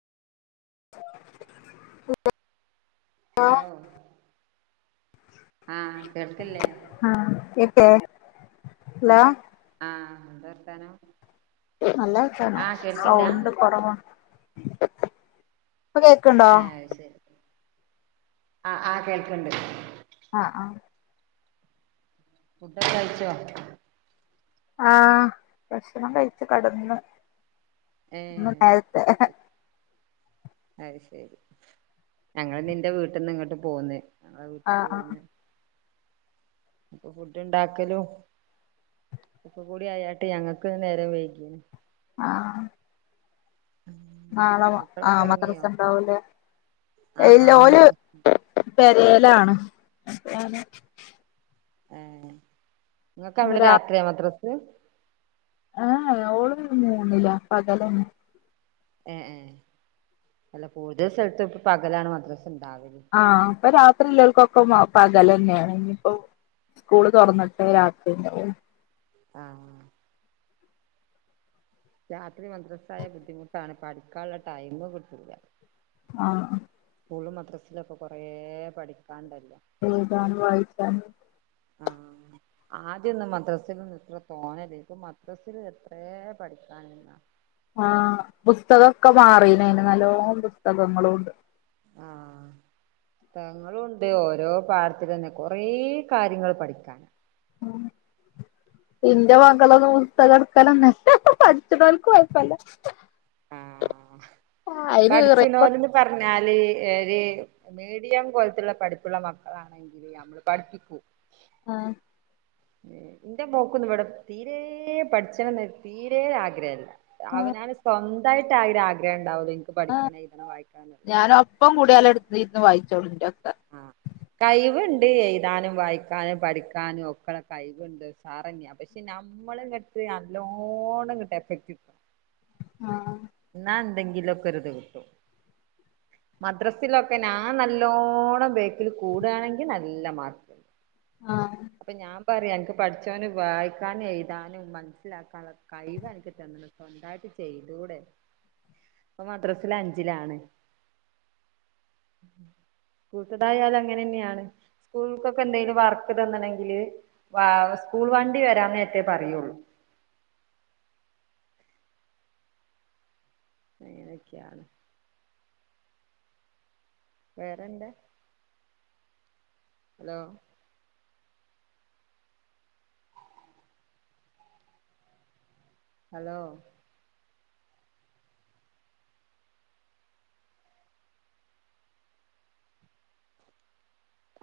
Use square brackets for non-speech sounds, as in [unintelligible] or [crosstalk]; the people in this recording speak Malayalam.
[unintelligible] ഹലോ, ആഹ് കേൾക്കില്ലേ? ആഹ് കേ എന്താ? ആഹ് എന്ത വർത്താനം? നല്ല വർത്താനം. ആഹ് കേൾക്കില്ല സൗണ്ട് കൊറവാണ്. ഇപ്പ കേ ആഹ് അത്ശെരി. ആഹ് ആഹ് കേൾക്കണ്ട്. ആഹ് ആഹ് ഫുഡൊക്കെ കഴിച്ചോ? ആഹ് ഭക്ഷണം കഴിച്ചു കെടന്ന് ഇന്ന് ഏഹ് നേര്ത്തെ അത്ശെരി. ഞങ്ങള്ന്നന്റെ വീട്ട്ന്ന് ഇങ്ങട്ട് പോന്ന്. ഞങ്ങളെ വീട്ട്ക്ക് ആഹ് ആഹ് പോന്ന്. അപ്പൊ ഫുഡ്ണ്ടാക്കലും ഒക്കക്കൂടി ആയാട്ട് ഞങ്ങക്ക് ഇന്ന് നേരം വൈകി. ആഹ് നാളെ മ മക്കളൊക്കെ ആഹ് ഉറങ്ങിയോ മദ്രസണ്ടാവൂലെ? ആഹ് ഇല്ല്യ ആഹ് ഓല് മദ്ര പെരേലാണ് ഏഹ് ഇന്ന് ഇങ്ങക്കവിടെ രാ രാത്രിയാ മദ്രസ്? ഏഹ് ഓള് മൂന്നിലാ. പകലെന്നെ ഏഹ് ഏഹ് അല്ല കൂട്തല് സ്ഥലത്തും ഇപ്പം പകലാണ് മദ്രസ്ണ്ടാവല്. ആഹ് ഇപ്പൊ രാത്രിള്ളോൽക്കൊക്കെ പകലെന്നേണ്. ഇനിപ്പൊ സ്കൂള് തൊറന്ന്ട്ടേ രാത്രിണ്ടാവു. ആഹ് ആഹ് രാത്രി മദ്രസ്സായ ബുദ്ധിമുട്ടാണ്. പഠിക്കാനൊള്ള ടൈമും കിട്ടൂല. ആഹ് ആഹ് സ്കൂൾളും മദ്രസിലൊക്കെ കൊറേ പഠിക്കാണ്ടല്ലോ. എഴ്താനും വായിക്കാനും ആഹ് ആദ്യൊന്നും മദ്രസിലൊന്നും ഇത്ര തോനല്ലേനു. ഇപ്പൊ മദ്രസില് എത്രേ പഠിക്കാന്ള്ളെ. ആഹ് പുസ്തകൊക്കെ മാറീന്ന്ന്. നല്ലോം പുസ്തകങ്ങളുണ്ട്. ആഹ് [inaudible] പുസ്തകങ്ങളുണ്ട് ഓരോ പാഠത്തിലെന്നെ കൊറേ കാര്യങ്ങള് പഠിക്ക്യാണ്ട്. ഉം ഇന്റെ മക്കളൊന്നും പുസ്തകം ഇട്ക്കലെന്നെല്ല്യ. പഠിച്ച്ണോൽക്ക് കൊഴപ്പല്ല. ആഹ്. ആഹ് അയിന് റെയിൻകോട്ട് പഠിച്ച്ണോല്ന്ന് പർഞ്ഞാല് ഒര് മീഡിയം കോൽത്ത്ല്ള്ള പഠിപ്പ്ള്ള മക്കളാണെങ്കി എന്തെയ്യും നമ്മള് പഠിപ്പിക്കും ആഹ് ഇന്റെ മോക്കൊന്നും ഇവടെ തീരെ പഠ്ച്ചണംന്ന് തീരെ ആഗ്രഹല്ല അവനാണ് സ്വന്തായിട്ട് ആഒര് ആഗ്രഹണ്ടാവൂള് ഇൻക്ക് പഠിക്കണം എഴുതണം വായിക്കണന്ന്ള്ളേ ഇപ്പം കൂടിയാല് എട്ത്ത് ഇര്ന്ന് വായിച്ചോളും ഇൻ്റോക്കെ ആഹ് കഴിവ്ണ്ട് എഴ്താനും വായിക്കാനും പഠിക്കാനും ഒക്കെള്ള കഴിവ്ണ്ട് സാറന്യാ പക്ഷെ നമ്മള്ങ്ങട്ട് നല്ലോണങ്ങട്ട് എഫക്റ്റ് ആഹ് ഇന്നാ എന്തെങ്കിലൊക്കെ ഒര്ത് കിട്ടും മദ്രസിലൊക്കെ ഞാൻ നല്ലോണം ബേക്കില് കൂടാണെങ്കി നല്ല മാർക്ക് ആഹ് അപ്പം ഞാം പറയും അൻക്ക് പഠച്ചോന് വായിക്കാനും എഴുതാനും മനസ്സിലാക്കാള്ള കഴിവ് അൻക്ക് തെന്ന്ണ് സ്വന്തായിട്ട് ചെയ്തൂടെ ഇപ്പൊ മദ്രസ്ല് അഞ്ചിലാണ് സ്കൂത്തതായാലും അങ്ങനെ ന്നെയാണ് സ്കൂൾക്കൊക്കെ എന്തേലും വർക്ക് തന്ന്ണെങ്കില് വാ സ്കൂൾ വണ്ടി വെരാന്നേര്ത്തെ പറയൊള്ളൂ അങ്ങനൊക്ക്യാണ് വേറെന്താ ഹലോ ഹലോ